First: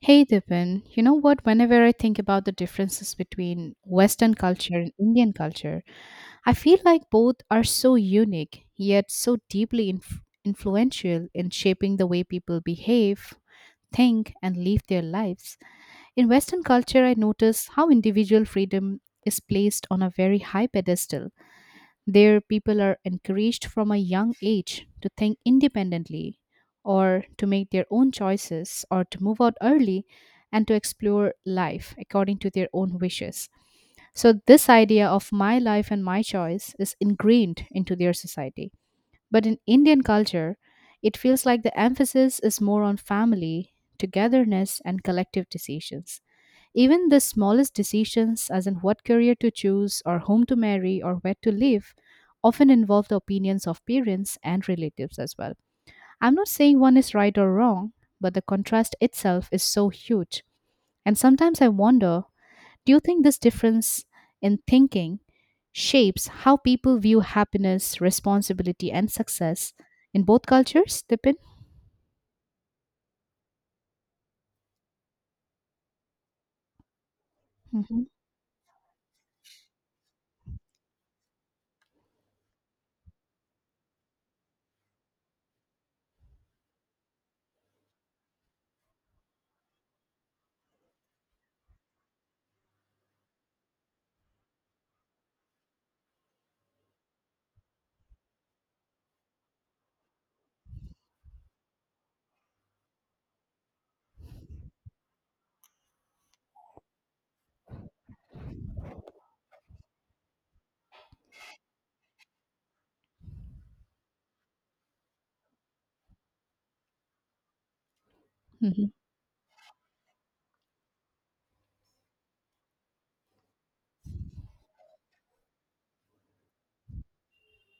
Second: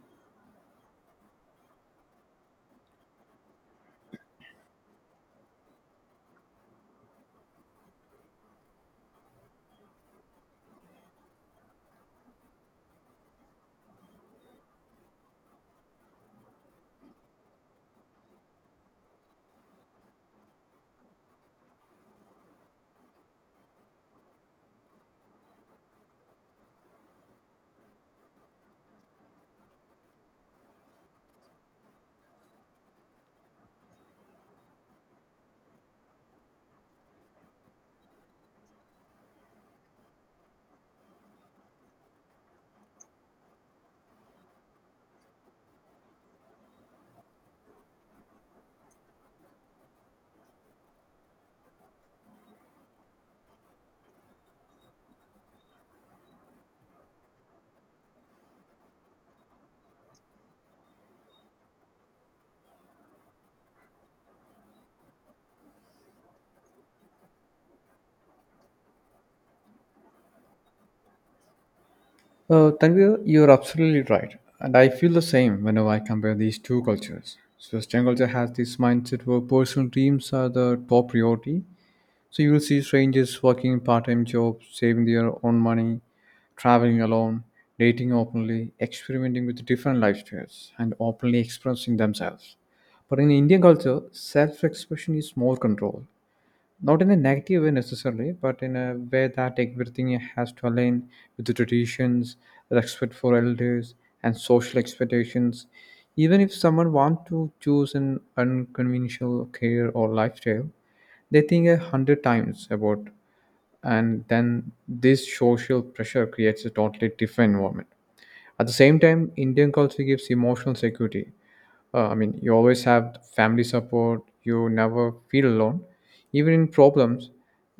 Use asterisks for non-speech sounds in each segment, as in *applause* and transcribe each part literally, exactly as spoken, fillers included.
Hey Dipen, you know what? Whenever I think about the differences between Western culture and Indian culture, I feel like both are so unique, yet so deeply inf- influential in shaping the way people behave, think, and live their lives. In Western culture, I notice how individual freedom is placed on a very high pedestal there, people are encouraged from a young age to think independently or to make their own choices or to move out early and to explore life according to their own wishes. So, this idea of my life and my choice is ingrained into their society. But in Indian culture, it feels like the emphasis is more on family, togetherness, and collective decisions. Even the smallest decisions, as in what career to choose, or whom to marry, or where to live, often involve the opinions of parents and relatives as well. I'm not saying one is right or wrong, but the contrast itself is so huge. And sometimes I wonder, do you think this difference in thinking shapes how people view happiness, responsibility, and success in both cultures, Tipin? Uh, Tanvir, you're absolutely right. And I feel the same whenever I compare these two cultures. So, Hmm. Western culture has this mindset where personal dreams are the top priority. So, you'll see strangers working part time jobs, saving their own money, traveling alone, dating openly, experimenting with different lifestyles, and openly expressing themselves. But in Indian culture, self expression is more controlled. Not in a negative way necessarily, but in a way that everything has to align with the traditions, respect for elders, and social expectations. Even if someone wants to choose an unconventional career or lifestyle, they think a hundred times about, and then this social pressure creates a totally different environment. At the same time, Indian culture gives emotional security. uh, I mean, you always have family support, you never feel alone even in problems.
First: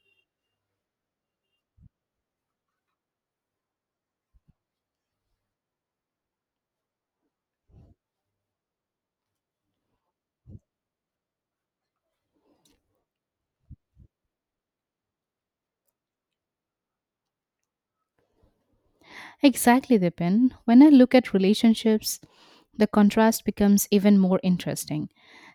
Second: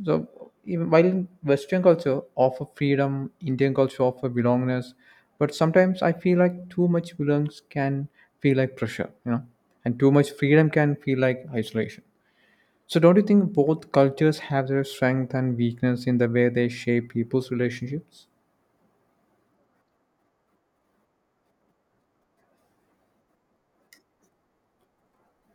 So even while in Western culture offer freedom, Indian culture offer belongingness. But sometimes I feel like too much belongs can feel like pressure you know And too much freedom can feel like isolation. So don't you think both cultures have their strength and weakness in the way they shape people's relationships? Exactly, Dipin. When I look at relationships, the contrast becomes even more interesting.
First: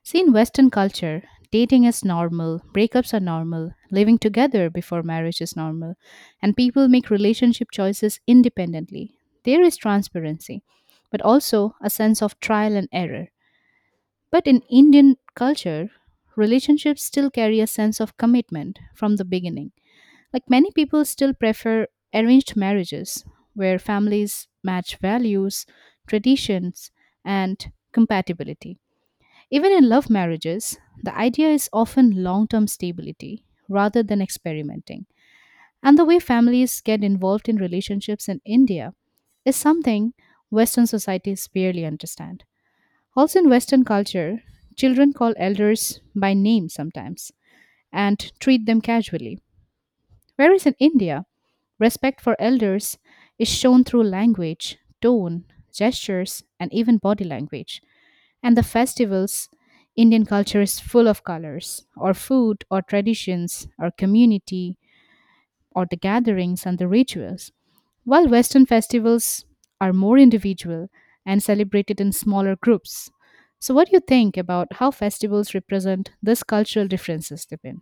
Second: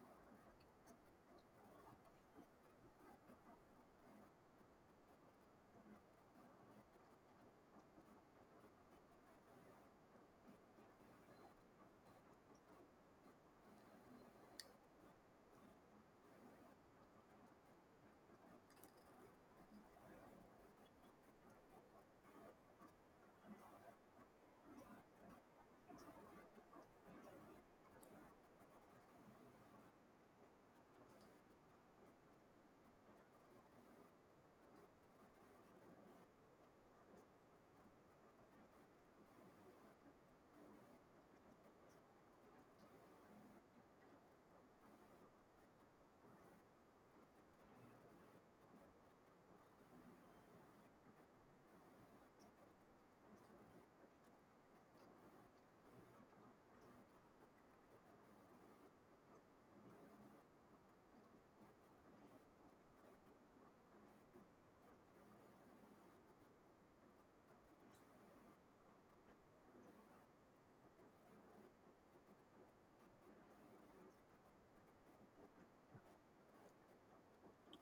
See, in Western culture, dating is normal, breakups are normal, living together before marriage is normal, and people make relationship choices independently. There is transparency, but also a sense of trial and error. But in Indian culture, relationships still carry a sense of commitment from the beginning. Like many people still prefer arranged marriages where families match values, traditions, and compatibility. Even in love marriages, the idea is often long term stability rather than experimenting. And the way families get involved in relationships in India is something Western societies barely understand. Also, in Western culture, children call elders by name sometimes and treat them casually. Whereas in India, respect for elders is shown through language, tone, gestures, and even body language. And the festivals, Indian culture is full of colors, or food, or traditions, or community, or the gatherings and the rituals. While Western festivals are more individual and celebrated in smaller groups. So, what do you think about how festivals represent these cultural differences, Dipin?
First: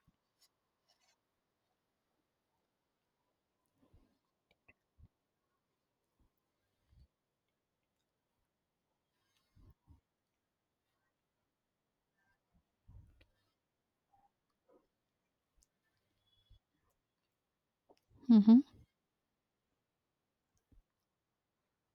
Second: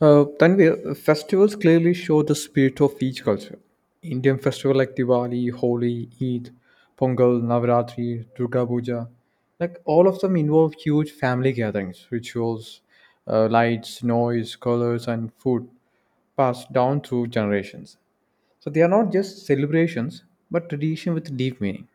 Uh, Tanvir, festivals clearly show the spirit of each culture. Indian festivals like Diwali, Holi, Eid, Pongal, Navaratri, Durga Puja, like all of them involve huge family gatherings, rituals, uh, lights, noise, colors, and food passed down through generations. Mm-hmm. So they are not just celebrations, but tradition with deep meaning.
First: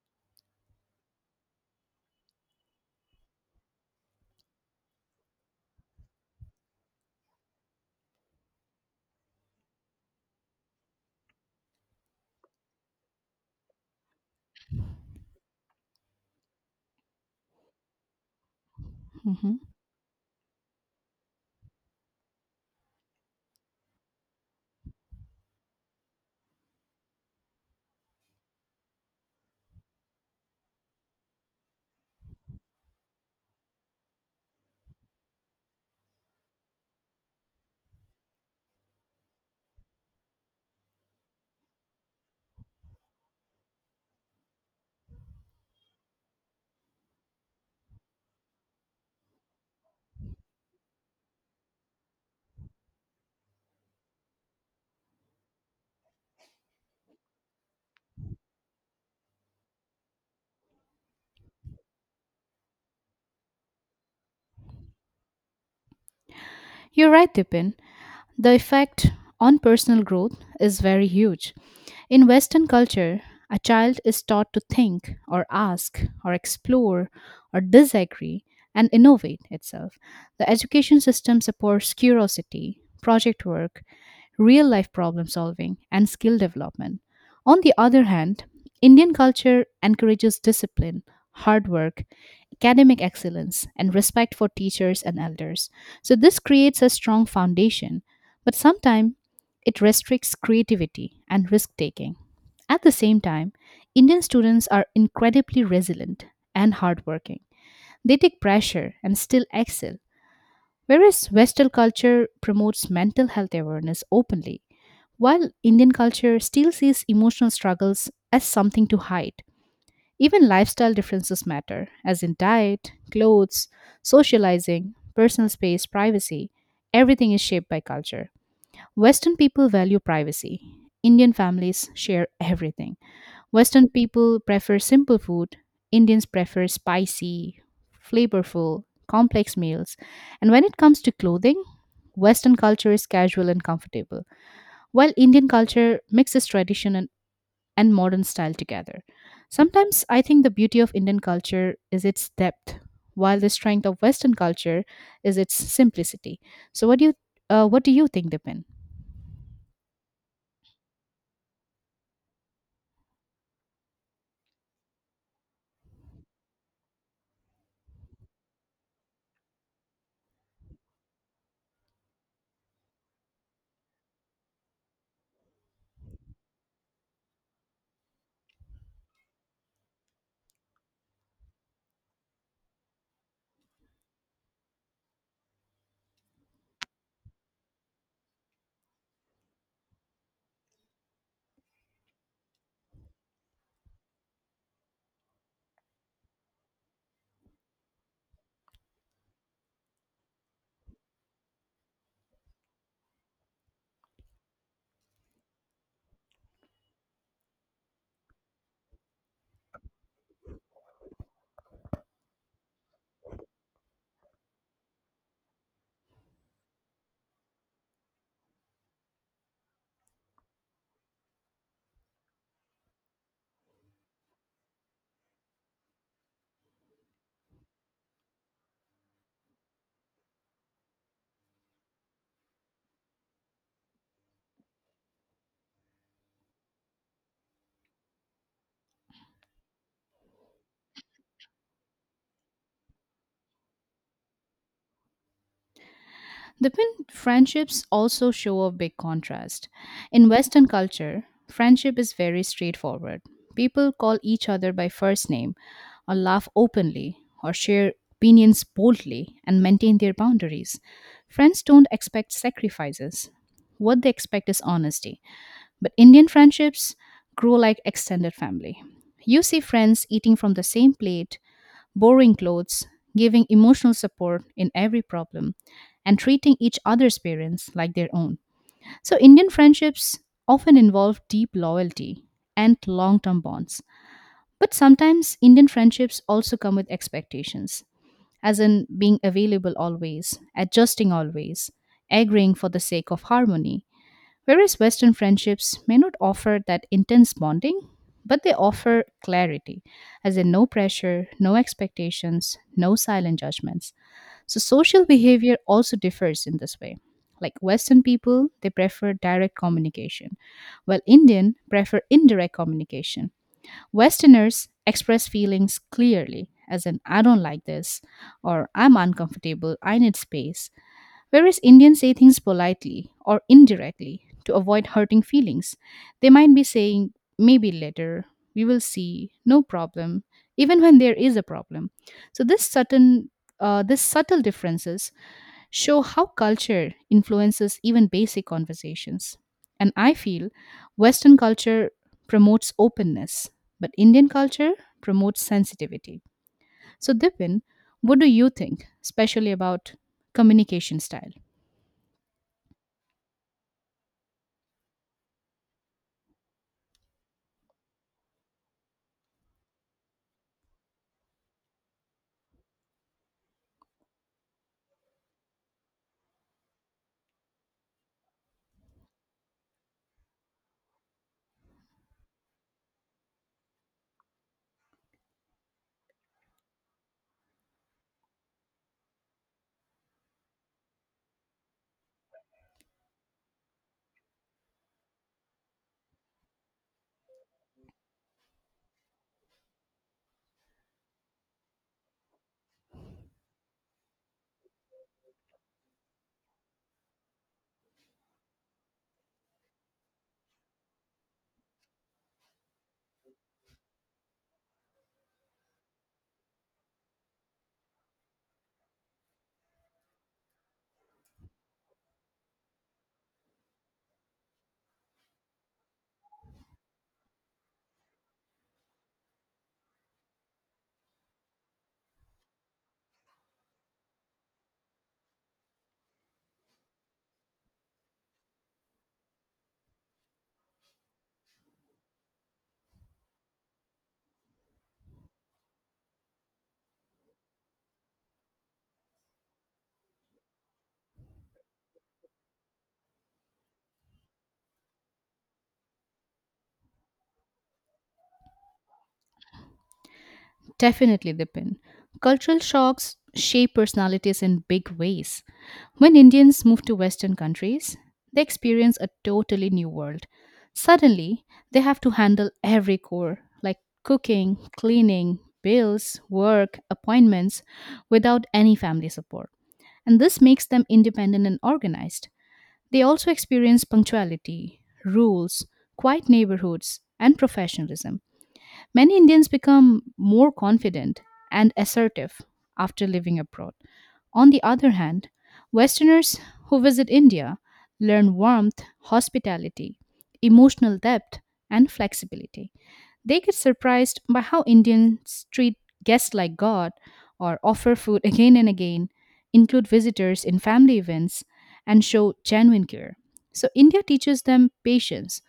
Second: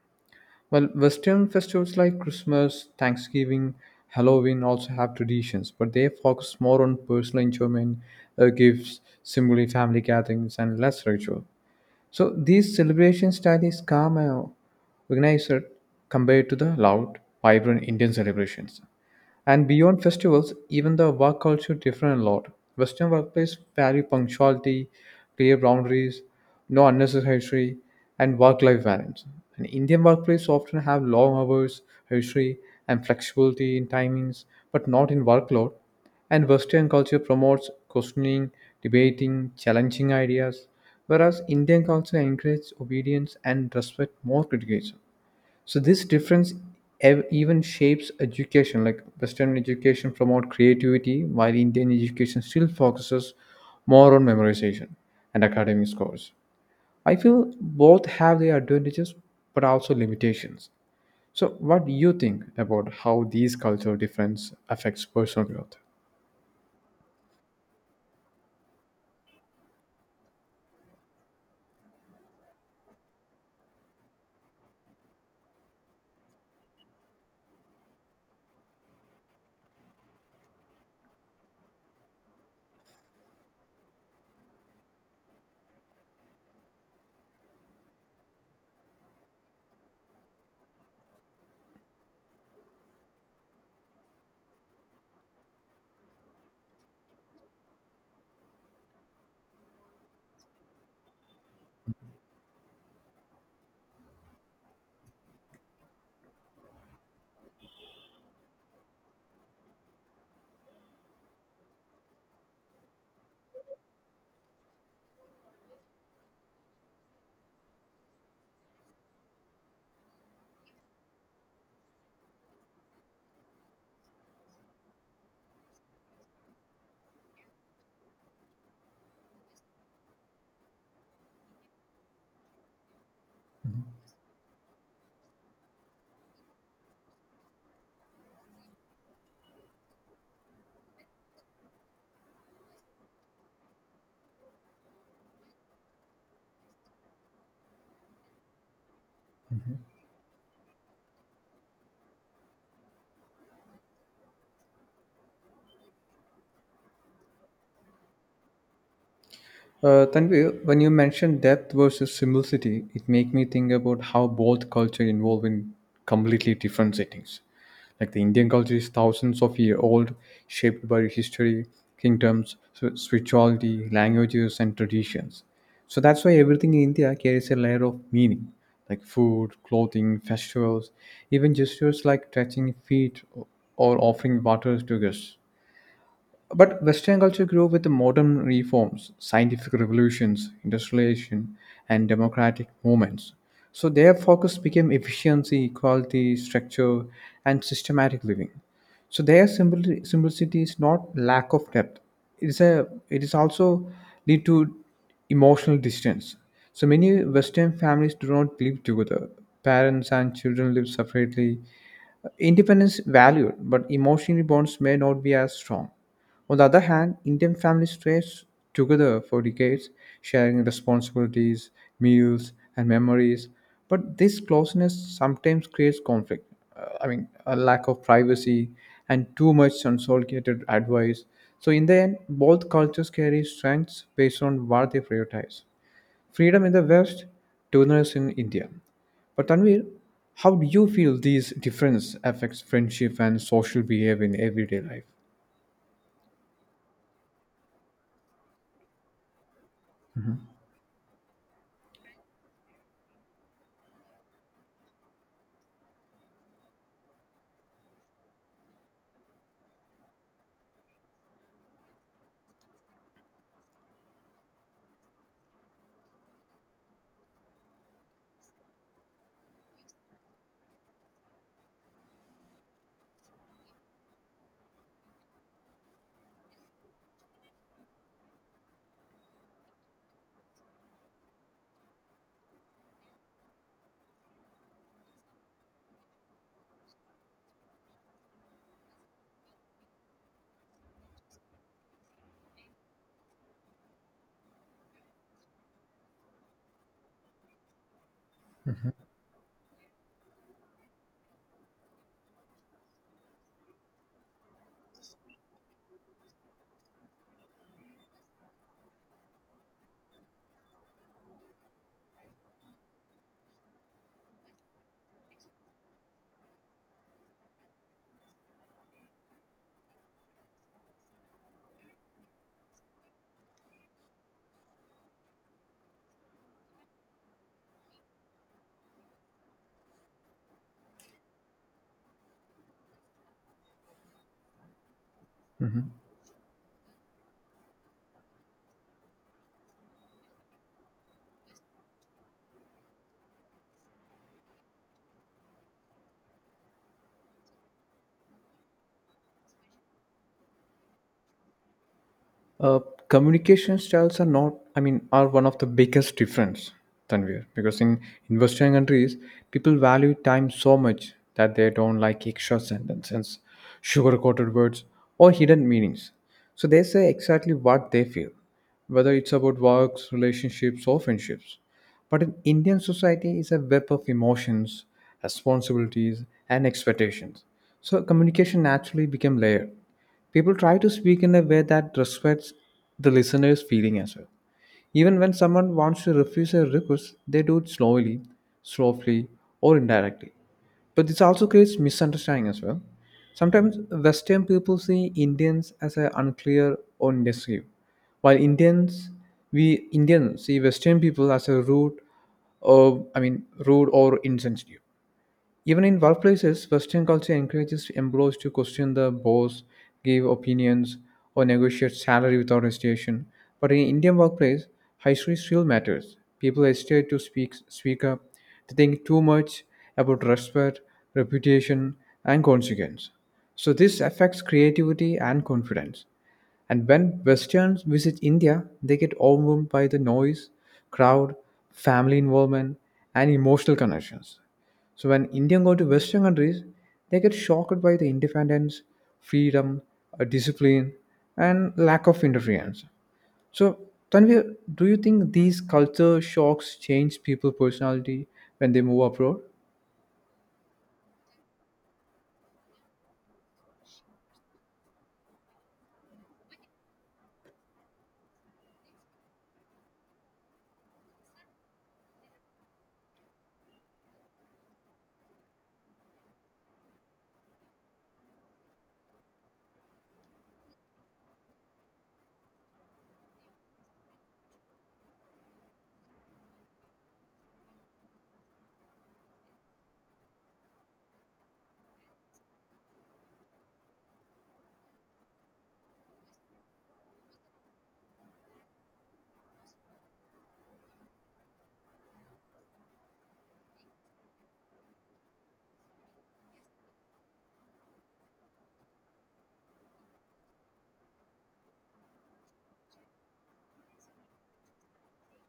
Well, Western festivals like Christmas, Thanksgiving, Halloween also have traditions, but they focus more on personal enjoyment, uh, gifts, simply family gatherings, and less ritual. So these celebration style is calm and organized compared to the loud, vibrant Indian celebrations. Mm-hmm. And beyond festivals, even the work culture different a lot. Western workplace value punctuality, clear boundaries, no unnecessary, and work-life balance. And Indian workplace often have long hours, history, and flexibility in timings, but not in workload. And Western culture promotes questioning, debating, challenging ideas, whereas Indian culture encourages obedience and respect more criticism. So this difference ev- even shapes education, like Western education promote creativity while Indian education still focuses more on memorization and academic scores. I feel both have their advantages but also limitations. So what do you think about how these cultural difference affects personal growth? You're right, Dipin. The effect on personal growth is very huge. In Western culture, a child is taught to think or ask or explore or disagree and innovate itself. The education system supports curiosity, project work, real life problem solving, and skill development. On the other hand, Indian culture encourages discipline, hard work, academic excellence, and respect for teachers and elders. So, this creates a strong foundation but sometimes it restricts creativity and risk taking. At the same time, Indian students are incredibly resilient and hardworking. They take pressure and still excel, whereas Western culture promotes mental health awareness openly, while Indian culture still sees emotional struggles as something to hide. Even lifestyle differences matter, as in diet, clothes, socializing, personal space, privacy. Everything is shaped by culture. Western people value privacy. Indian families share everything. Western people prefer simple food. Indians prefer spicy, flavorful, complex meals. And when it comes to clothing, Western culture is casual and comfortable, while Indian culture mixes tradition and, and modern style together. Sometimes I think the beauty of Indian culture is its depth, while the strength of Western culture is its simplicity. So, what do you, uh, what do you think, Dipin? Uh, Tanvi, when you mentioned depth versus simplicity, it make me think about how both culture involve in completely different settings. Like the Indian culture is thousands of year old, shaped by history, kingdoms, sp- spirituality, languages, and traditions. So that's why everything in India carries a layer of meaning, like food, clothing, festivals, even gestures like touching feet or offering water to guests. But Western culture grew with the modern reforms, scientific revolutions, industrialization, and democratic movements. So their focus became efficiency, equality, structure, and systematic living. So their simpli- simplicity is not lack of depth. It is a it is also lead to emotional distance. So many Western families do not live together. Parents and children live separately. Independence valued, but emotional bonds may not be as strong. On the other hand, Indian families stay together for decades, sharing responsibilities, meals, and memories. But this closeness sometimes creates conflict. Uh, I mean, a lack of privacy and too much unsolicited advice. So, in the end, both cultures carry strengths based on what they prioritize: freedom in the West, tolerance in India. But Tanvir, how do you feel these difference affects friendship and social behavior in everyday life? The twin friendships also show a big contrast. In Western culture, friendship is very straightforward. People call each other by first name, or laugh openly, or share opinions boldly, and maintain their boundaries. Friends don't expect sacrifices. What they expect is honesty. But Indian friendships grow like extended family. You see friends eating from the same plate, borrowing clothes, giving emotional support in every problem, and treating each other's parents like their own. So, Indian friendships often involve deep loyalty and long term bonds. But sometimes Indian friendships also come with expectations, as in being available always, adjusting always, agreeing for the sake of harmony. Whereas Western friendships may not offer that intense bonding, but they offer clarity, as in no pressure, no expectations, no silent judgments. So social behavior also differs in this way. Like Western people, they prefer direct communication, while Indian prefer indirect communication. Westerners express feelings clearly, as in I don't like this, or I'm uncomfortable, I need space. Whereas Indians say things politely or indirectly to avoid hurting feelings. They might be saying, maybe later, we will see, no problem, even when there is a problem. So this subtle, uh, this subtle differences Mhm. show how culture influences even basic conversations. And I feel Western culture promotes openness, but Indian culture promotes sensitivity. So, Dipin, what do you think, especially about communication style? uh, Communication styles are not I mean are one of the biggest difference, Tanvir, because in, in Western countries people value time so much that they don't like extra sentences, sugar coated words, or hidden meanings. So they say exactly what they feel, whether it's about works, relationships, or friendships. But in Indian society is a web of emotions, responsibilities, and expectations. So communication naturally became layered. People try to speak in a way that respects the listener's feeling as well. Even when someone wants to refuse a request, they do it slowly, softly, or indirectly. But this also creates misunderstanding as well. Sometimes Western people see Indians as a unclear or indecisive, while Indians we Indians see Western people as a rude, or I mean rude or insensitive. Even in workplaces, Western culture encourages employees to question the boss, give opinions, or negotiate salary without hesitation. But in Indian workplace, history still matters. People hesitate to speak, speak up. They think too much about respect, reputation, and consequence. So this affects creativity and confidence. And when Westerns visit India, they get overwhelmed by the noise, crowd, family involvement, and emotional connections. So when Indian go to Western countries, they get shocked by the independence, freedom, uh, discipline, and lack of interference. So Tanvi, do you think these culture shocks change people's personality when they move abroad? Definitely depend. Cultural shocks shape personalities in big ways. When Indians move to Western countries, they experience a totally new world. Suddenly, they have to handle every chore, like cooking, cleaning, bills, work, appointments, without any family support. And this makes them independent and organized. They also experience punctuality, rules, quiet neighborhoods, and professionalism. Many Indians become more confident and assertive after living abroad. On the other hand, Westerners who visit India learn warmth, hospitality, emotional depth, and flexibility. They get surprised by how Indians treat guests like God or offer food again and again, include visitors in family events, and show genuine care. So, India teaches them patience,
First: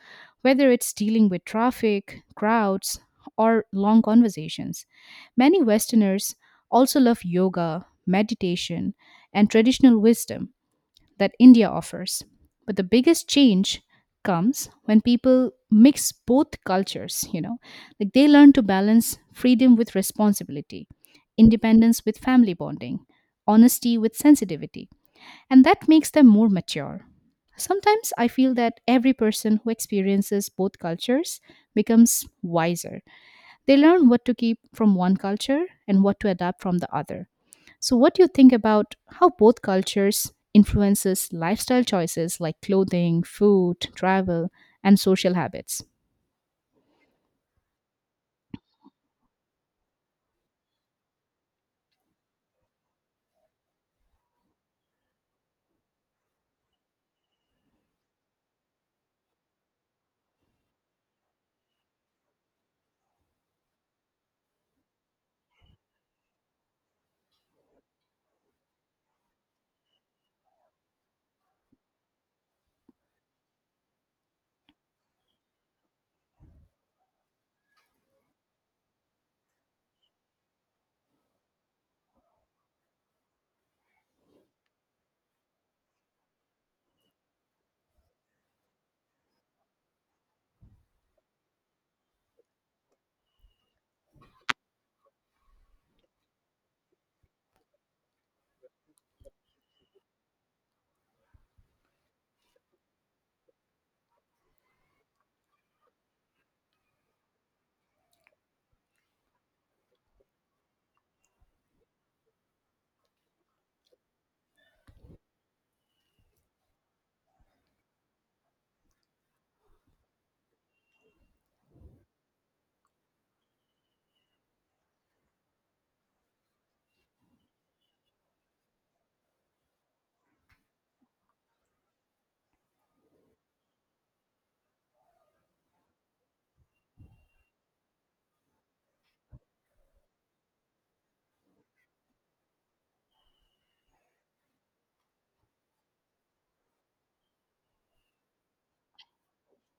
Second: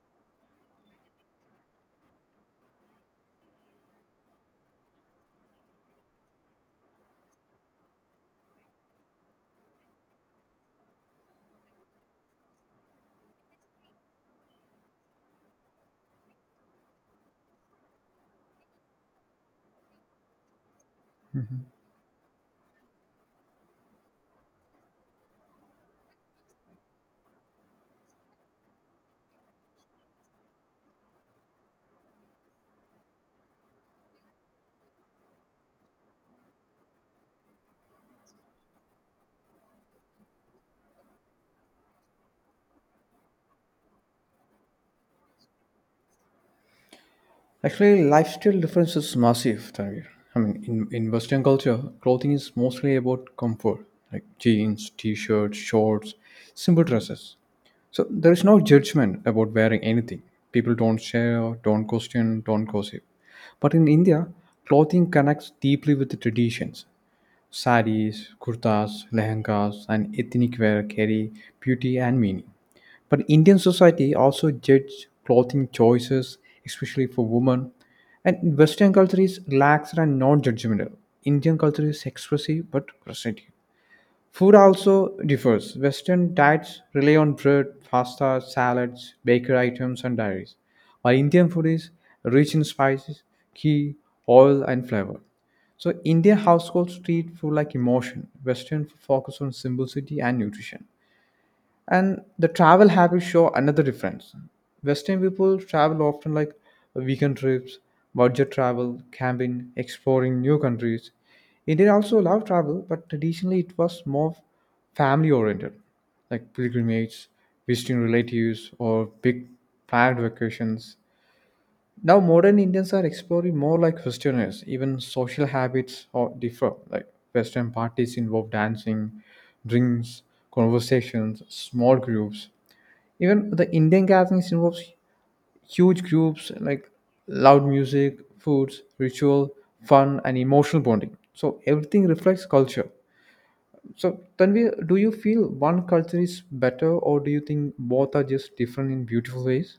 whether it's dealing with traffic, crowds, or long conversations. Many Westerners also love yoga, meditation, and traditional wisdom that India offers. But the biggest change comes when people mix both cultures, you know, like they learn to balance freedom with responsibility, Mhm. independence with family bonding, honesty with sensitivity, and that makes them more mature. Sometimes I feel that every person who experiences both cultures becomes wiser. They learn what to keep from one culture and what to adapt from the other. So, what do you think about how both cultures influences lifestyle choices like clothing, food, travel, and social habits? Actually, lifestyle difference is massive, Tanvir. I mean, in, in Western culture, clothing is mostly about comfort, like jeans, t-shirts, shorts, simple dresses. So there is no judgment about wearing anything. People don't share, don't question, don't gossip. But in India, clothing connects deeply with the traditions. Saris, kurtas, lehengas, and ethnic wear carry beauty and meaning. But Indian society also judge clothing choices, especially for women. And Western culture is relaxed and non-judgmental. Indian culture is expressive but present. Food also differs. Western diets rely on bread, pasta, salads, bakery items, and dairies, while Indian food is rich in spices, ghee, oil, and flavor. So Indian households treat food like emotion. Western food focus on simplicity and nutrition. And the travel habits show another difference. Western people travel often, like weekend trips, budget travel, camping, exploring new countries. India also love travel, but traditionally it was more family oriented, like pilgrimages, visiting relatives, or big planned vacations. Now modern Indians are exploring more like Westerners. Even social habits or differ, like Western parties involve dancing, drinks, conversations, small groups. Even the Indian gatherings involves huge groups, like loud music, foods, ritual, fun, and emotional bonding. So everything reflects culture. So Tanvi, do you feel one culture is better, or do you think both are just different in beautiful ways?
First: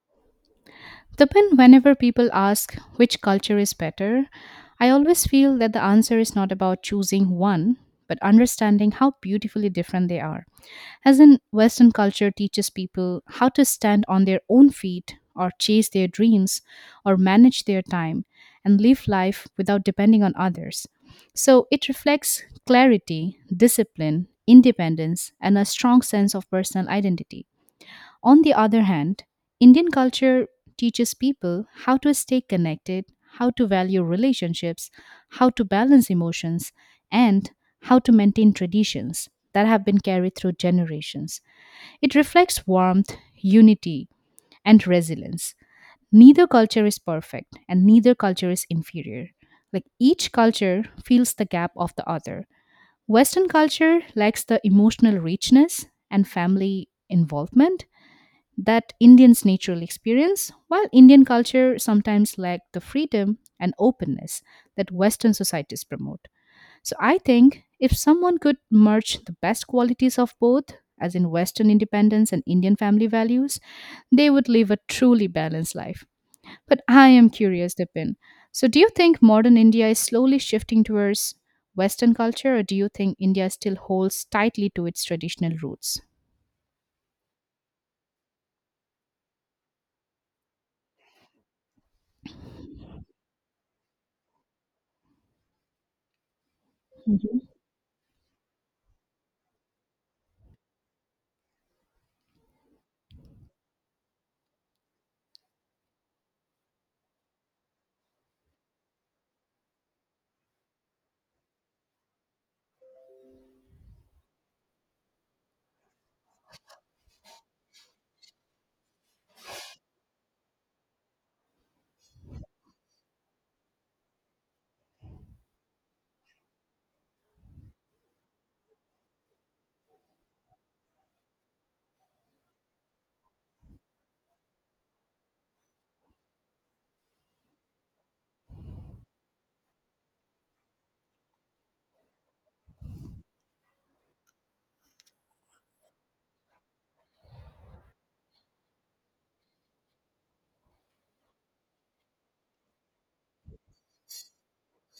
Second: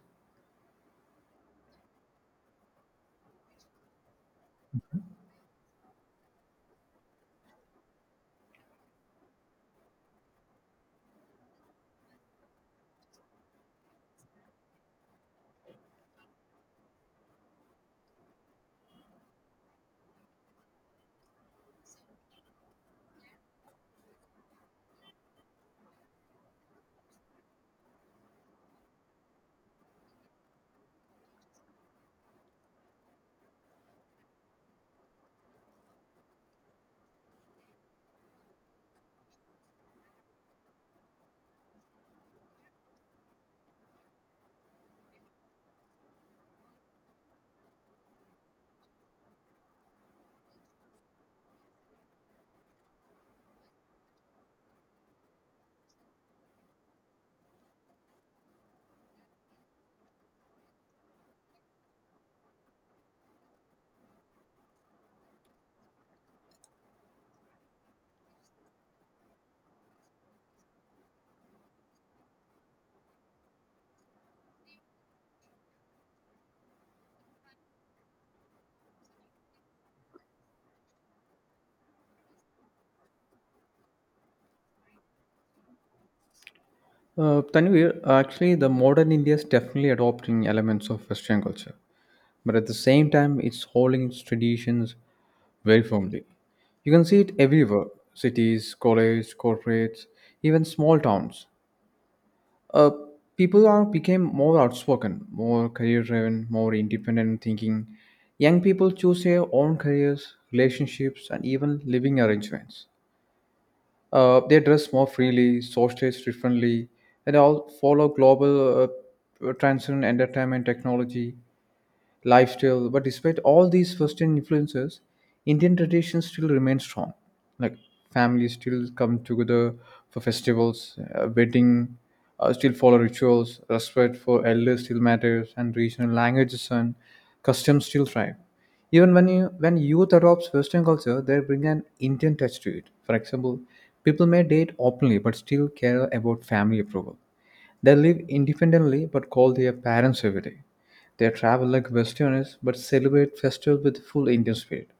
But whenever people ask which culture is better, I always feel that the answer is not about choosing one, but understanding how beautifully different they are. As in, Western culture teaches people how to stand on their own feet or chase their dreams or manage their time and live life without depending on others. So it reflects clarity, discipline, independence, and a strong sense of personal identity. On the other hand, Indian culture teaches people how to stay connected, how to value relationships, how to balance emotions, and how to maintain traditions that have been carried through generations. It reflects warmth, unity, and resilience. Neither culture is perfect, and neither culture is inferior. Like each culture fills the gap of the other. Western culture lacks the emotional richness and family involvement, that Indians naturally experience, while Indian culture sometimes lacks the freedom and openness that Western societies promote. So I think if someone could merge the best qualities of both, as in Western independence and Indian family values, they would live a truly balanced life. But I am curious, Dipin. So, do you think modern India is slowly shifting towards Western culture, or do you think India still holds tightly to its traditional roots? Uh, Tanvir, actually, the modern India is definitely adopting elements of Western culture, but at the same time, it's holding its traditions very firmly. You can see it Mhm. everywhere: cities, colleges, corporates, even small towns. Uh, People are became more outspoken, more career driven, more independent thinking. Young people choose their own careers, relationships, and even living arrangements. Uh, they dress more freely, socialize differently, and all follow global uh, trends in entertainment, technology, lifestyle. But despite all these Western influences, Indian traditions still remain strong. Like families still come together for festivals, uh, wedding, uh, still follow rituals, respect for elders still matters, and regional languages and customs still thrive. Even when you when youth adopts Western culture, they bring an Indian touch to it. For example, people may date openly but still care about family approval. They live independently but call their parents every day. They travel like Westerners but celebrate festivals with full Indian spirit.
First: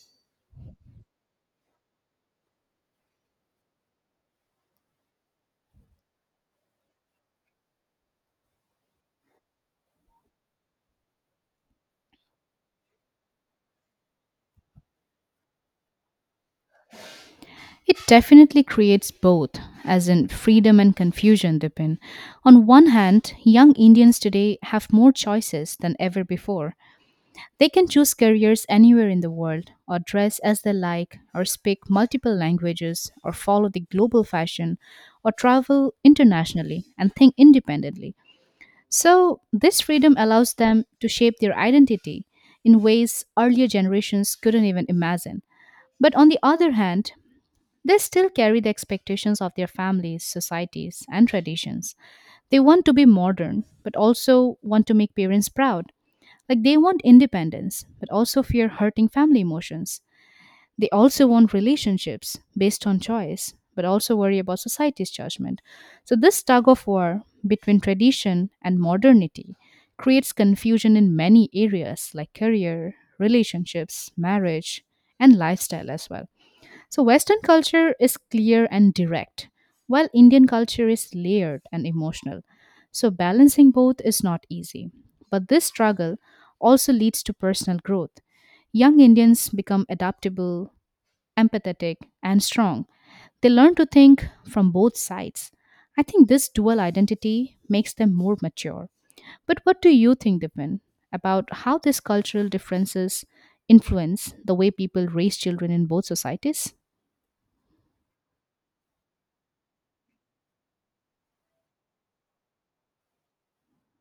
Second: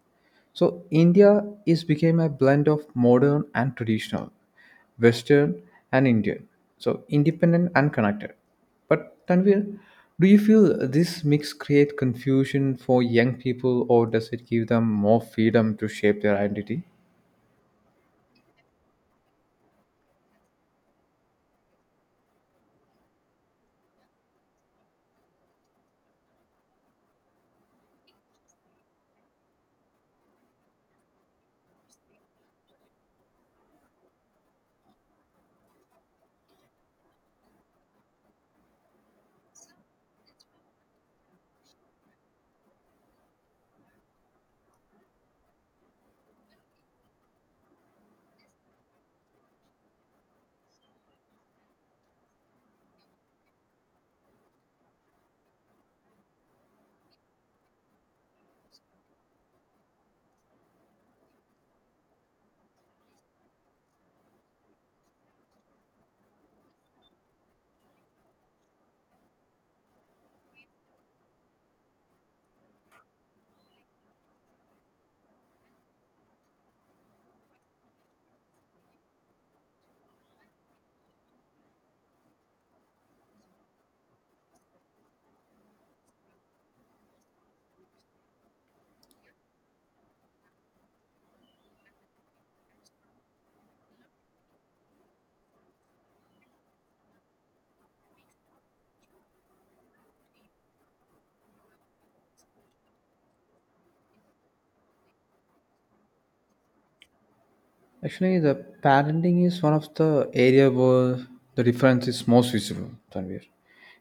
So India is became a blend of modern and traditional, Western and Indian. So independent and connected. But Tanvir, do you feel this mix create confusion for young people, or does it give them more freedom to shape their identity? It definitely creates both, as in freedom and confusion, Dipin. On one hand, young Indians today have more choices than ever before. They can choose careers anywhere in the world, or dress as they like, or speak multiple languages, or follow the global fashion, or travel internationally and think independently. So, this freedom allows them to shape their identity in ways earlier generations couldn't even imagine. But on the other hand, they still carry the expectations of their families, societies, and traditions. They want to be modern, but also want to make parents proud. Like they want independence, but also fear hurting family emotions. They also want relationships based on choice, but also worry about society's judgment. So, this tug of war between tradition and modernity creates confusion in many areas like career, relationships, marriage, and lifestyle as well. So, Western culture is clear and direct, while Indian culture is layered and emotional. So, balancing both is not easy. But this struggle also leads to personal growth. Young Indians become adaptable, empathetic, and strong. They learn to think from both sides. I think this dual identity makes them more mature. But what do you think, Dipen, about how these cultural differences influence the way people raise children in both societies? Actually, the parenting is one of the area where the difference is most visible, Tanvir.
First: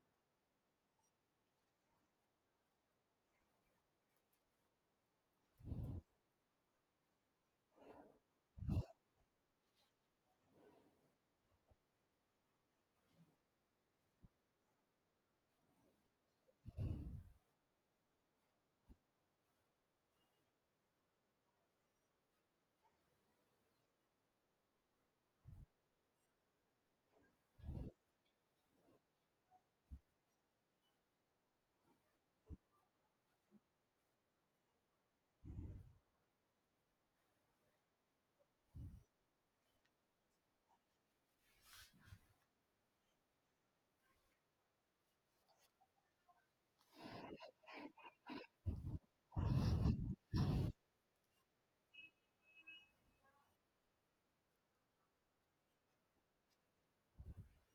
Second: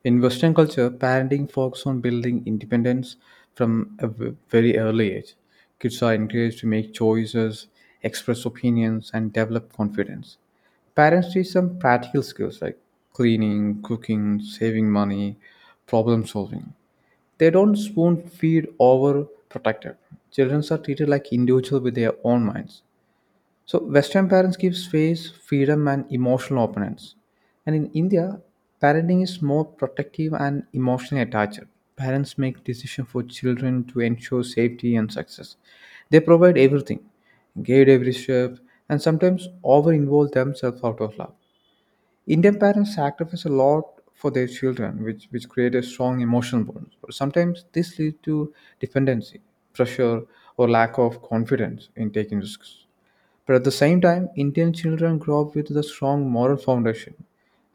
In Western culture, parenting focuses on building independence from a v- very early age. Kids are encouraged to make choices, express opinions, and develop confidence. Parents teach them practical skills like cleaning, cooking, saving money, problem solving. They don't spoon feed over protected. Children are treated like individuals with their own minds, so Western parents give space, freedom, and emotional opponents. And in India, parenting is more protective and emotionally attached. Parents make decisions for children to ensure safety and success. They provide everything, guide every step, and sometimes over involve themselves out of love. Indian parents sacrifice a lot for their children, which, which create a strong emotional bond. But sometimes this leads to dependency, pressure, or lack of confidence in taking risks. But at the same time, Indian children grow up with a strong moral foundation,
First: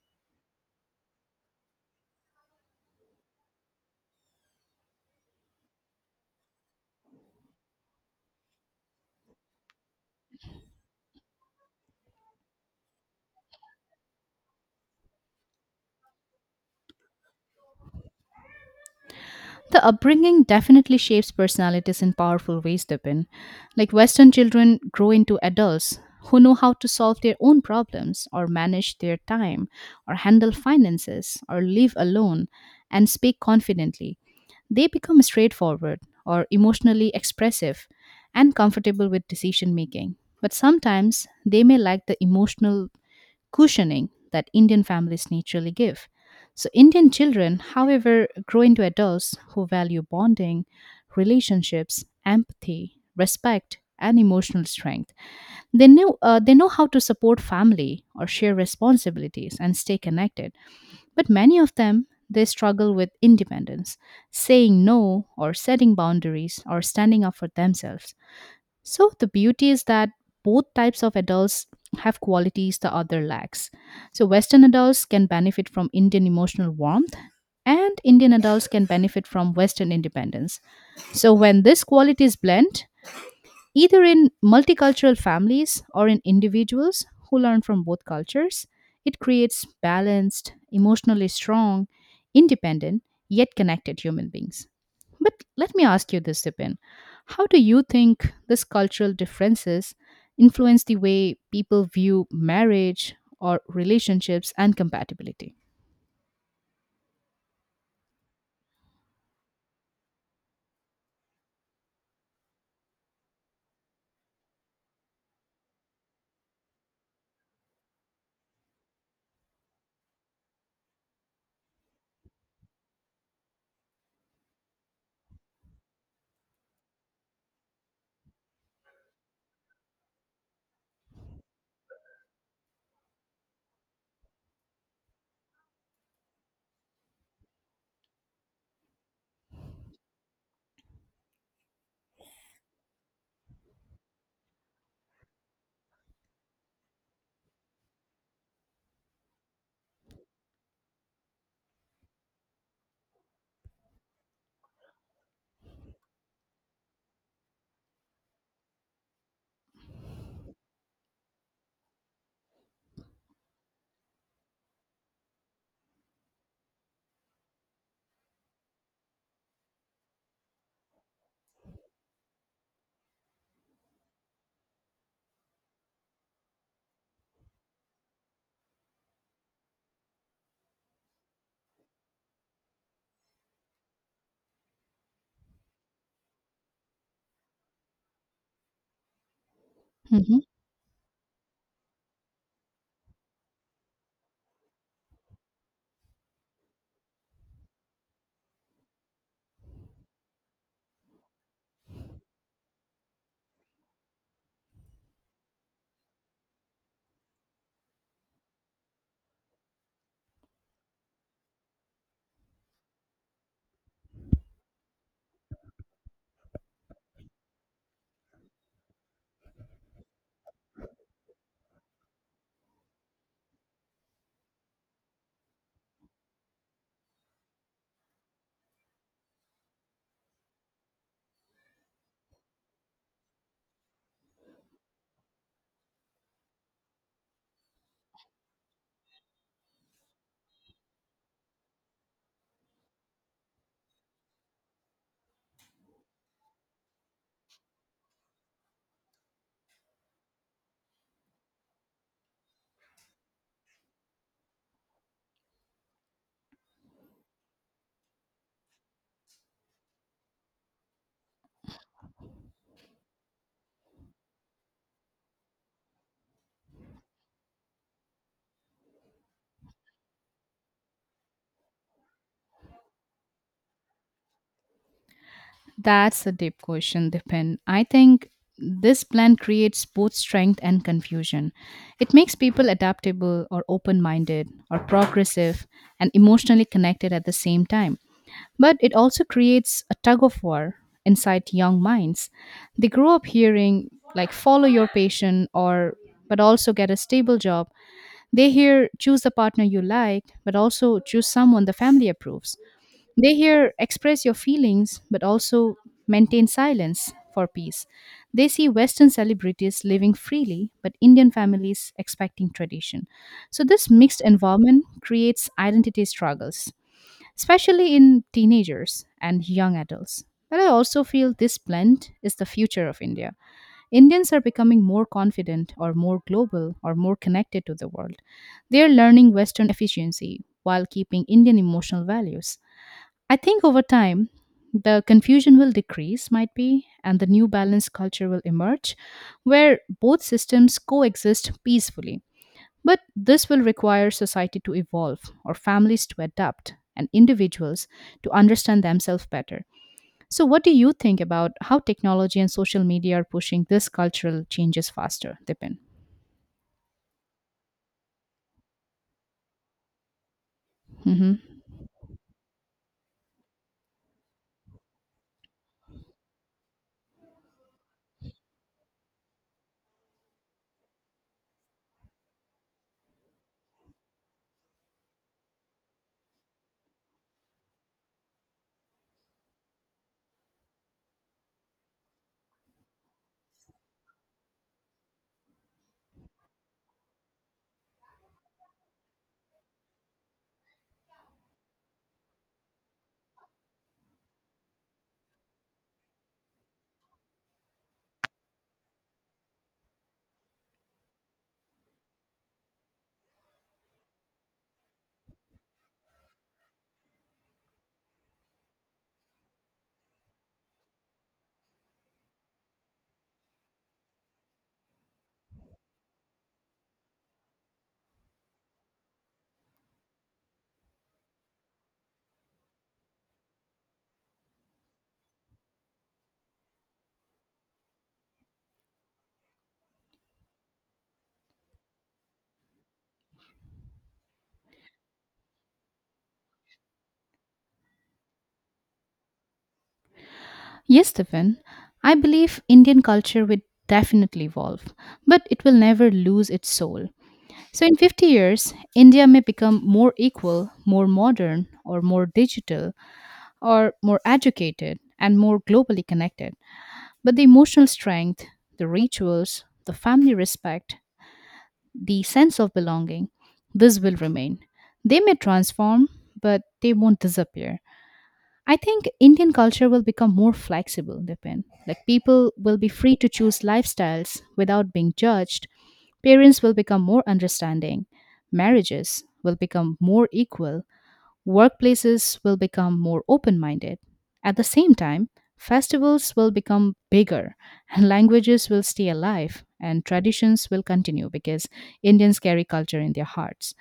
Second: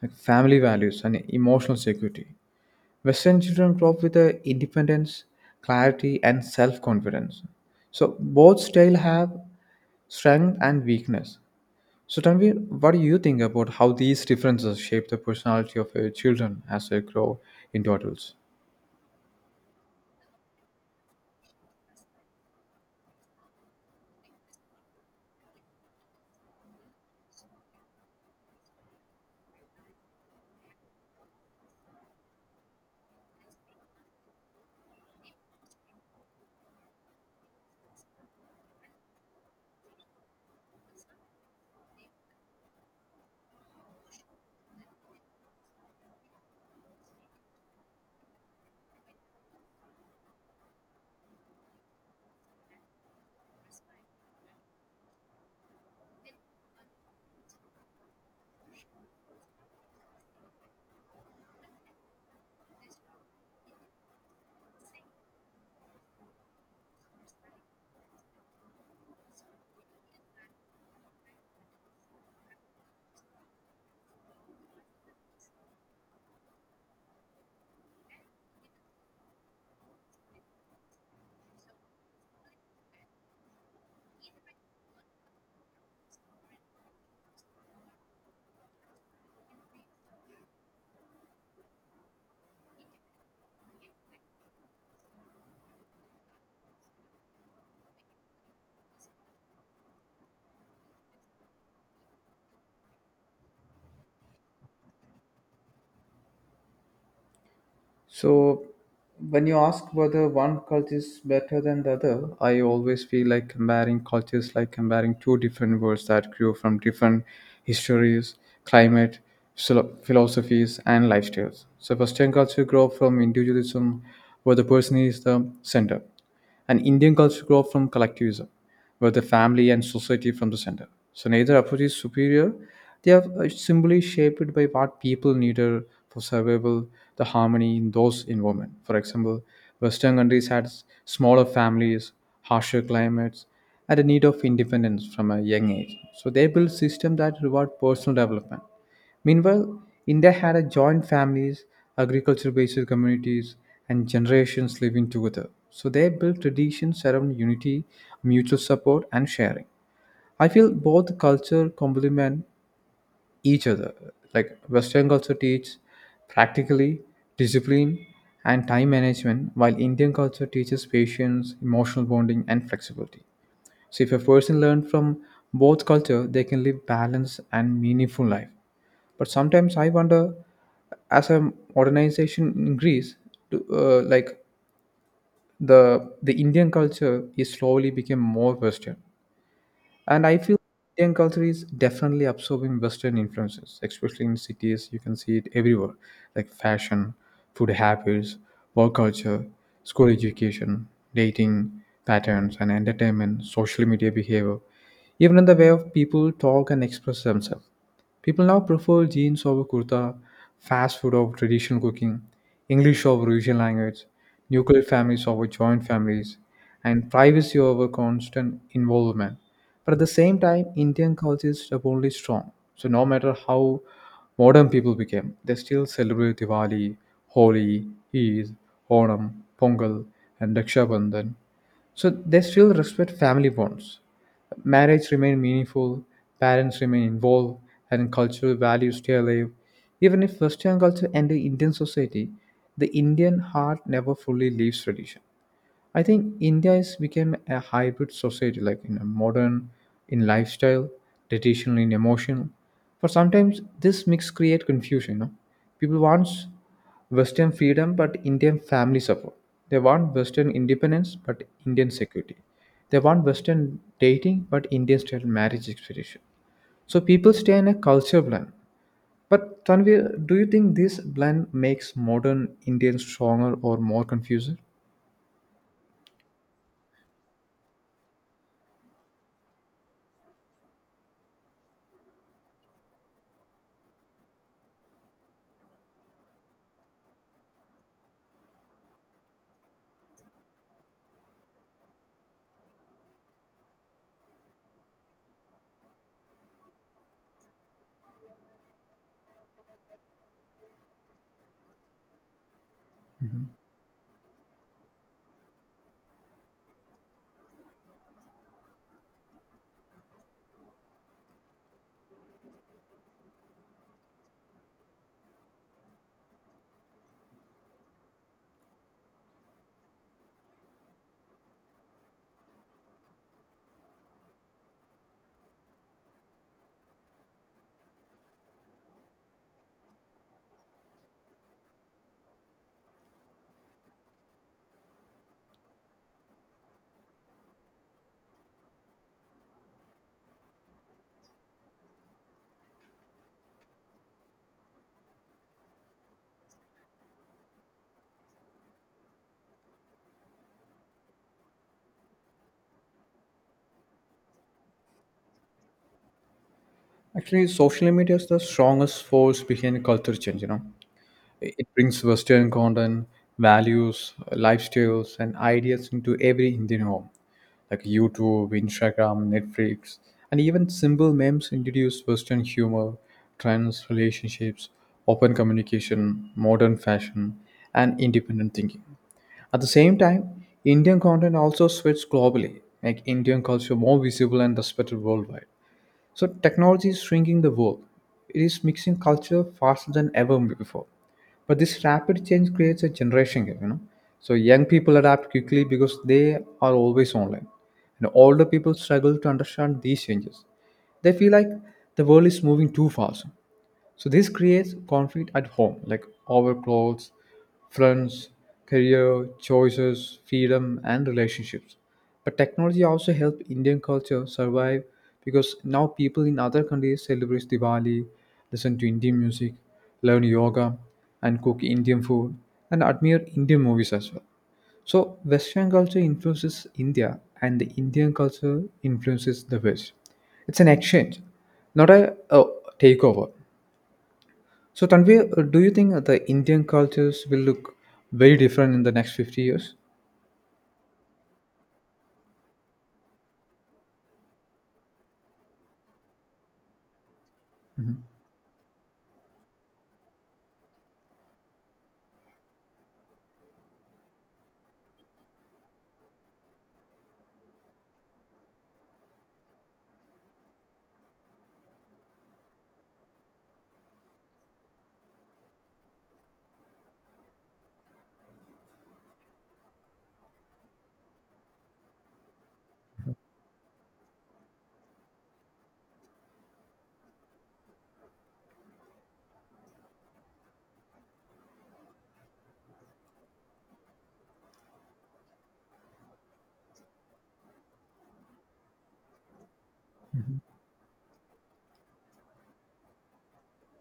like family values and emotional security. Western children grow up with a independence, clarity, and self-confidence. So both styles have strength and weakness. So Tanvir, what do you think about how these differences shape the personality of your children as they grow into adults? The upbringing definitely shapes personalities in powerful ways, Dipin. Like Western children grow into adults who know how to solve their own problems, or manage their time, or handle finances, or live alone, and speak confidently. They become straightforward, or emotionally expressive, and comfortable with decision making. But sometimes they may lack the emotional cushioning that Indian families naturally give. So, Indian children, however, grow into adults who value bonding, relationships, empathy, respect, and emotional strength. They know, uh, they know how to support family or share responsibilities and stay connected, but many of them they struggle with independence, saying no or setting boundaries or standing up for themselves. So the beauty is that both types of adults have qualities the other lacks. So Western adults can benefit from Indian emotional warmth, and Indian adults can benefit from Western independence. So when these qualities blend, either in multicultural families or in individuals who learn from both cultures, it creates balanced, emotionally strong, independent, yet connected human beings. But let me ask you this, Tipin. How do you think these cultural differences influence the way people view marriage or relationships and compatibility? So, when you ask whether one culture is better than the other, I always feel like comparing cultures, like comparing two different worlds that grew from different histories, climate, philo- philosophies, and lifestyles. So, Western culture grew from individualism, where the person is the center, and Indian culture grow from collectivism, where the family and society from the center. So neither approach is superior. They are uh, simply shaped by what people needed for survival, the harmony in those environment. For example, Western countries had s- smaller families, harsher climates, and a need of independence from a young age. So they built systems that reward personal development. Meanwhile, India had a joint families, agriculture based communities, and generations living together. So they built traditions around unity, mutual support, and sharing. I feel both culture complement each other. Like Western culture teaches practically discipline and time management, while Indian culture teaches patience, emotional bonding, and flexibility. So if a person learns from both culture, they can live balanced and meaningful life but sometimes I wonder as a modernization increase to, uh, like the the indian culture is slowly became more western and I Mhm. feel Indian culture is definitely absorbing Western influences, especially in cities. You can see it everywhere, like fashion, food habits, work culture, school education, dating patterns, and entertainment, social media behavior, even in the way of people talk and express themselves. People now prefer jeans over kurta, fast food over traditional cooking, English over regional language, nuclear families over joint families, and privacy over constant involvement. But at the same time, Indian culture is stubbornly strong. So no matter how modern people became, they still celebrate Diwali, Holi, Eid, Onam, Pongal, and Raksha Bandhan. So they still respect family bonds. Marriage remains meaningful, parents remain involved, and cultural values stay alive. Even if Western culture entered Indian society, the Indian heart never fully leaves tradition. I think India is became a hybrid society, like in a modern in lifestyle, traditional in emotional. For sometimes this mix create confusion. You know? People wants Western freedom but Indian family support. They want Western independence but Indian security. They want Western dating but Indian style marriage expectation. So people stay in a culture blend. But Tanvir, do you think this blend makes modern Indian stronger or more confusing? That's a deep question, Dipin. I think this plan creates both strength and confusion. It makes people adaptable or open minded or progressive and emotionally connected at the same time. But it also creates a tug of war inside young minds. They grow up hearing, like, follow your passion or but also get a stable job. They hear choose the partner you like, but also choose someone the family approves. They Mhm. hear express your feelings, but also maintain silence for peace. They see Western celebrities living freely, but Indian families expecting tradition. So, this mixed environment creates identity struggles, especially in teenagers and young adults. But I also feel this blend is the future of India. Indians are becoming more confident or more global or more connected to the world. They are learning Western efficiency while keeping Indian emotional values. I think over time, the confusion will decrease, might be, and the new balanced culture will emerge where both systems coexist peacefully. But this will require society to evolve, or families to adapt, and individuals to understand themselves better. So, what do you think about how technology and social media are pushing this cultural changes faster, Dipin? Actually, social media is the strongest force behind culture change. You know, Hmm. it it brings Western content, values, lifestyles, and ideas into every Indian home, like YouTube, Instagram, Netflix, and even simple memes introduce Western humor, trends, relationships, open communication, modern fashion, and independent thinking. At the same time, Indian content also spreads globally, make Indian culture more visible and respected worldwide. So technology is shrinking the world. It is mixing culture faster than ever before. But this rapid change creates a generation gap, you know. So young people adapt quickly because they are always online. And older people struggle to understand these changes. They feel like the world is moving too fast. So this creates conflict at home, like over clothes, friends, career, choices, freedom, and relationships. But technology also helped Indian culture survive because now people in other countries celebrate Diwali, listen to Indian music, learn yoga, and cook Indian food, and admire Indian movies as well. So Western culture influences India, and the Indian culture influences the West. It's an exchange, not a, a takeover. So, Tanvi, uh, do you think that the Indian cultures will look very different in the next fifty years? Yes, Dipin. I believe Indian culture will definitely evolve, but it will never lose its soul. So, in Hmm. fifty years, India may become more equal, more modern, or more digital, or more educated, and more globally connected. But the emotional strength, the rituals, the family respect, the sense of belonging, this will remain. They may transform, but they won't disappear. I think Indian culture will become more flexible, Dipin. Like people will be free to choose lifestyles without being judged. Parents will become more understanding. Marriages will become more equal. Workplaces will become more open minded. At the same time, festivals will become bigger and languages will stay alive and traditions will continue because Indians carry culture in their hearts,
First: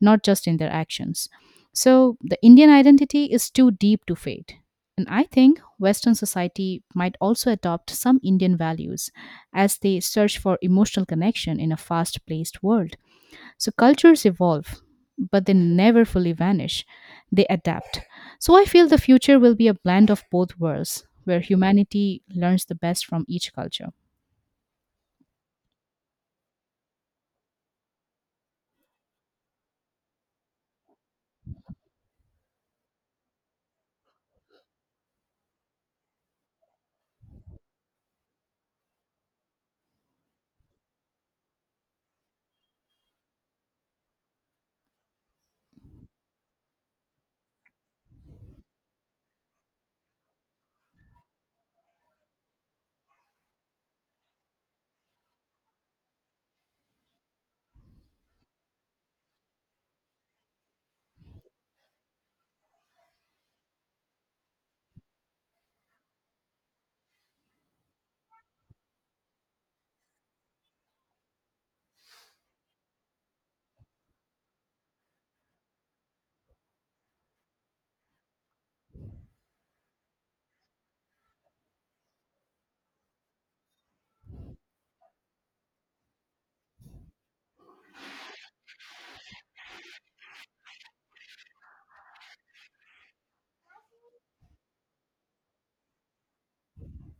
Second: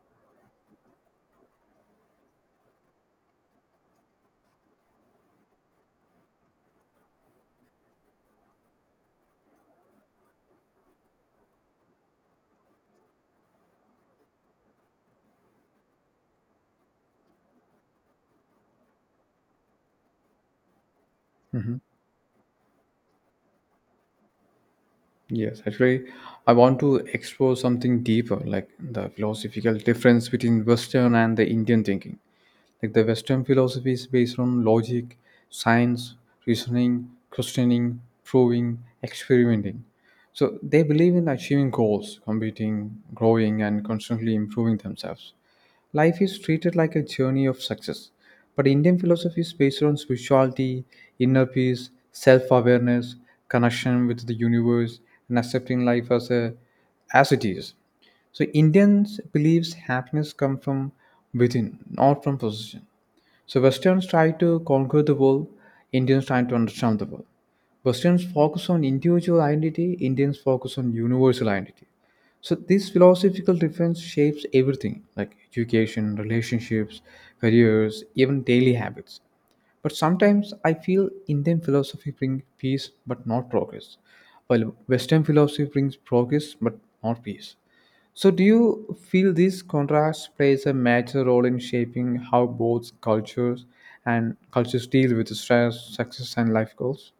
not just in their actions. So the Indian identity is too deep to fade. And I think Western society might also adopt some Indian values as they search for emotional connection in a fast paced world. So cultures evolve, but they never fully vanish. They adapt. So I feel the future will be a blend of both worlds, where Hmm. humanity learns the best from each culture. Yes, actually, I want to explore something deeper, like the philosophical difference between Western and the Indian thinking. Like the Western philosophy is based on logic, science, reasoning, questioning, proving, experimenting. So they believe in achieving goals, competing, growing, and constantly improving themselves. Life is treated like a journey of success, but Indian philosophy is based on spirituality, inner peace, self awareness, connection with the universe, and accepting life as, a, as it is. So, Indians believes happiness comes from within, not from possession. So, Westerns try to conquer the world, Indians try to understand the world. Westerns focus on individual identity, Indians focus on universal identity. So this philosophical difference shapes everything, like education, relationships, careers, even daily habits. But sometimes I feel Indian philosophy brings peace but not progress, while Western philosophy brings progress but not peace. So do you feel this contrast plays a major role in shaping how both cultures and cultures deal with stress, success, and life goals?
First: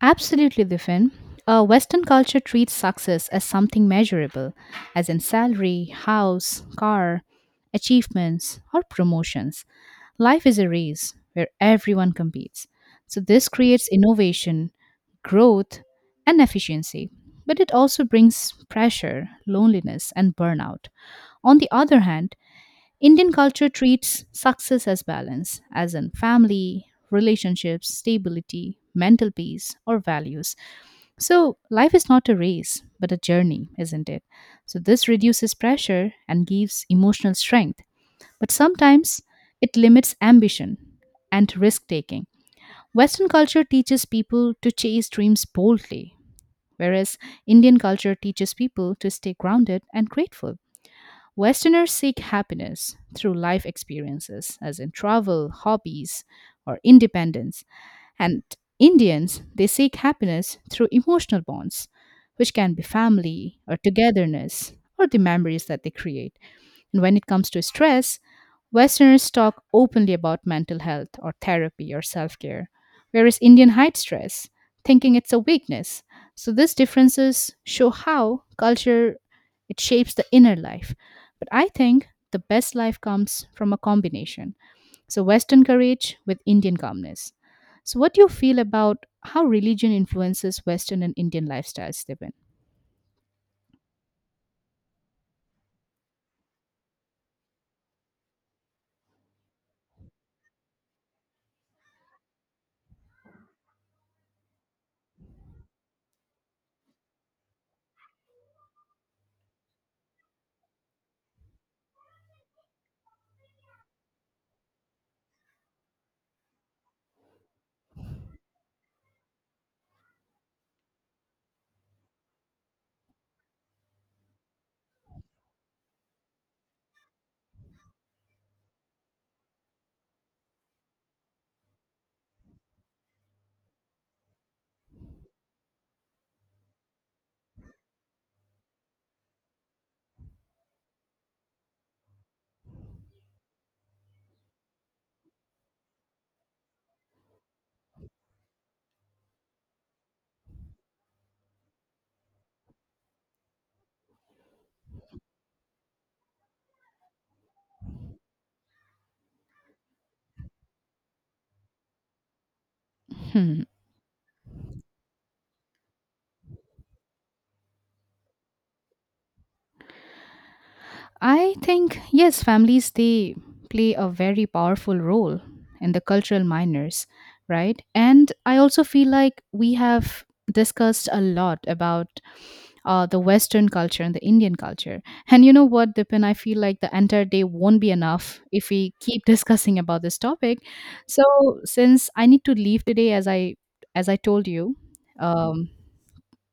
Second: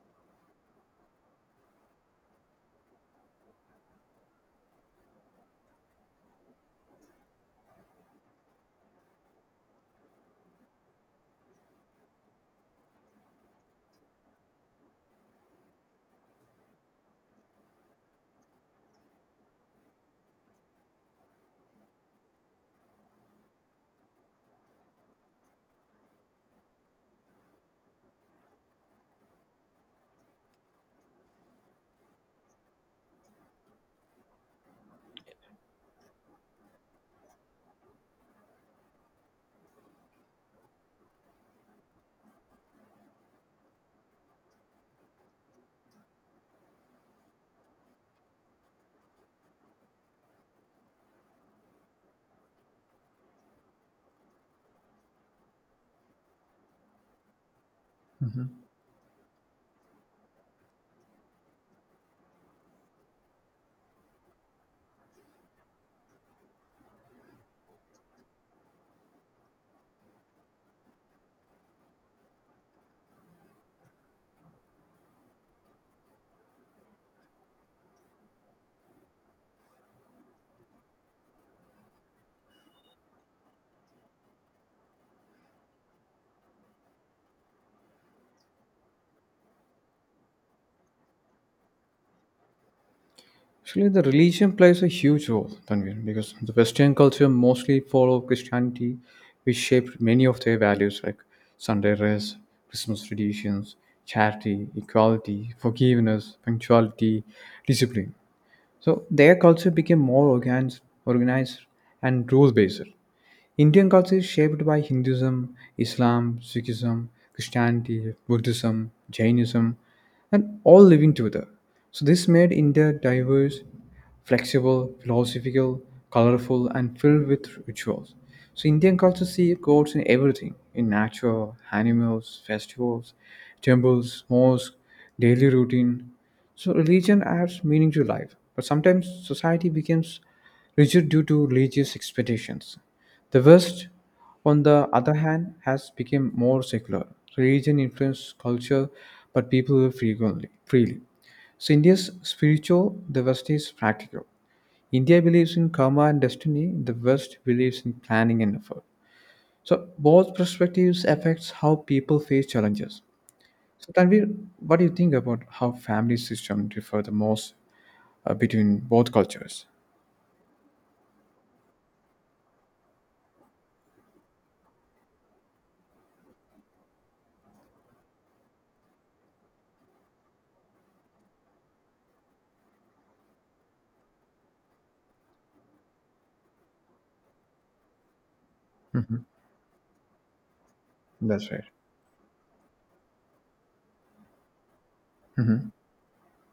Absolutely, Diffin. Uh, Western culture treats success as something measurable, as in salary, house, car, achievements, or promotions. Life is a race where everyone competes. So, this creates innovation, growth, and efficiency. But it also brings pressure, loneliness, and burnout. On the other hand, Indian culture treats success as balance, as in family, relationships, stability, mental peace, or values. So, life is not a race, but a journey, isn't it? So, this reduces pressure and gives emotional strength. But sometimes it limits ambition and risk taking. Western culture teaches people to chase dreams boldly, whereas Indian culture teaches people to stay grounded and grateful. Westerners seek happiness through life experiences, as in travel, hobbies, or independence. And Mhm. Indians, they seek happiness through emotional bonds, which can be family or togetherness or the memories that they create. And when it comes to stress, Westerners talk openly about mental health or therapy or self care, whereas Indian hide stress, thinking it's a weakness. So these differences show how culture it shapes the inner life. But I think the best life comes from a combination so, Western courage with Indian calmness. So, what do you feel about how religion influences Western and Indian lifestyles, Stephen? Actually, the religion plays a huge role, Tanvir, because the Western culture mostly follow Christianity, which shaped many of their values like Sunday rest, Christmas traditions, charity, equality, forgiveness, punctuality, discipline. So their culture became more organized, organized and rule-based. Indian culture is shaped by Hinduism, Islam, Sikhism, Christianity, Buddhism, Jainism, and all living together. So, this made India diverse, flexible, philosophical, colorful, and filled with rituals. So, Indian culture sees gods in everything in nature, animals, festivals, temples, mosques, daily routine. So, religion adds meaning to life, but sometimes society becomes rigid due to religious expectations. The West, on the other hand, has become more secular. Religion influences culture, but people live frequently, freely. So India's spiritual, the West is practical. India believes in karma and destiny, the West believes in planning and effort. So both perspectives affects how people face challenges. So Tanvir, what do you think about how family system differ the most uh, between both cultures? I think, yes, families, they play a very powerful role in the cultural minors, right? And I also feel like we have discussed a lot about uh, the Western culture and the Indian culture. And you know what, Dipin, I feel like the entire day won't be enough if we Hmm. keep *laughs* discussing about this topic. So That's right. since I need to leave today, as I as I told you, um, Hmm.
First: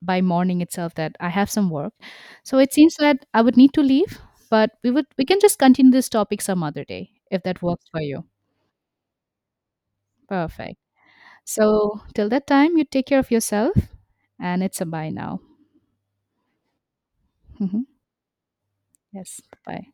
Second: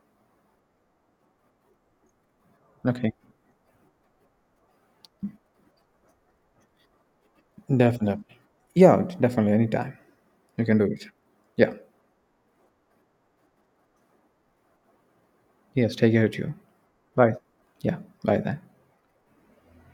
by morning itself that I have some work. So it seems Okay, that I would need to leave, but we would we can just continue this topic some other day if that works for you. definitely. Yeah, definitely, anytime. You Perfect. can do it. Yeah. So till that time, you take care of yourself, and it's a bye now. Yes. Take care of you. Bye. Yeah. Bye then. *laughs* Yes, bye.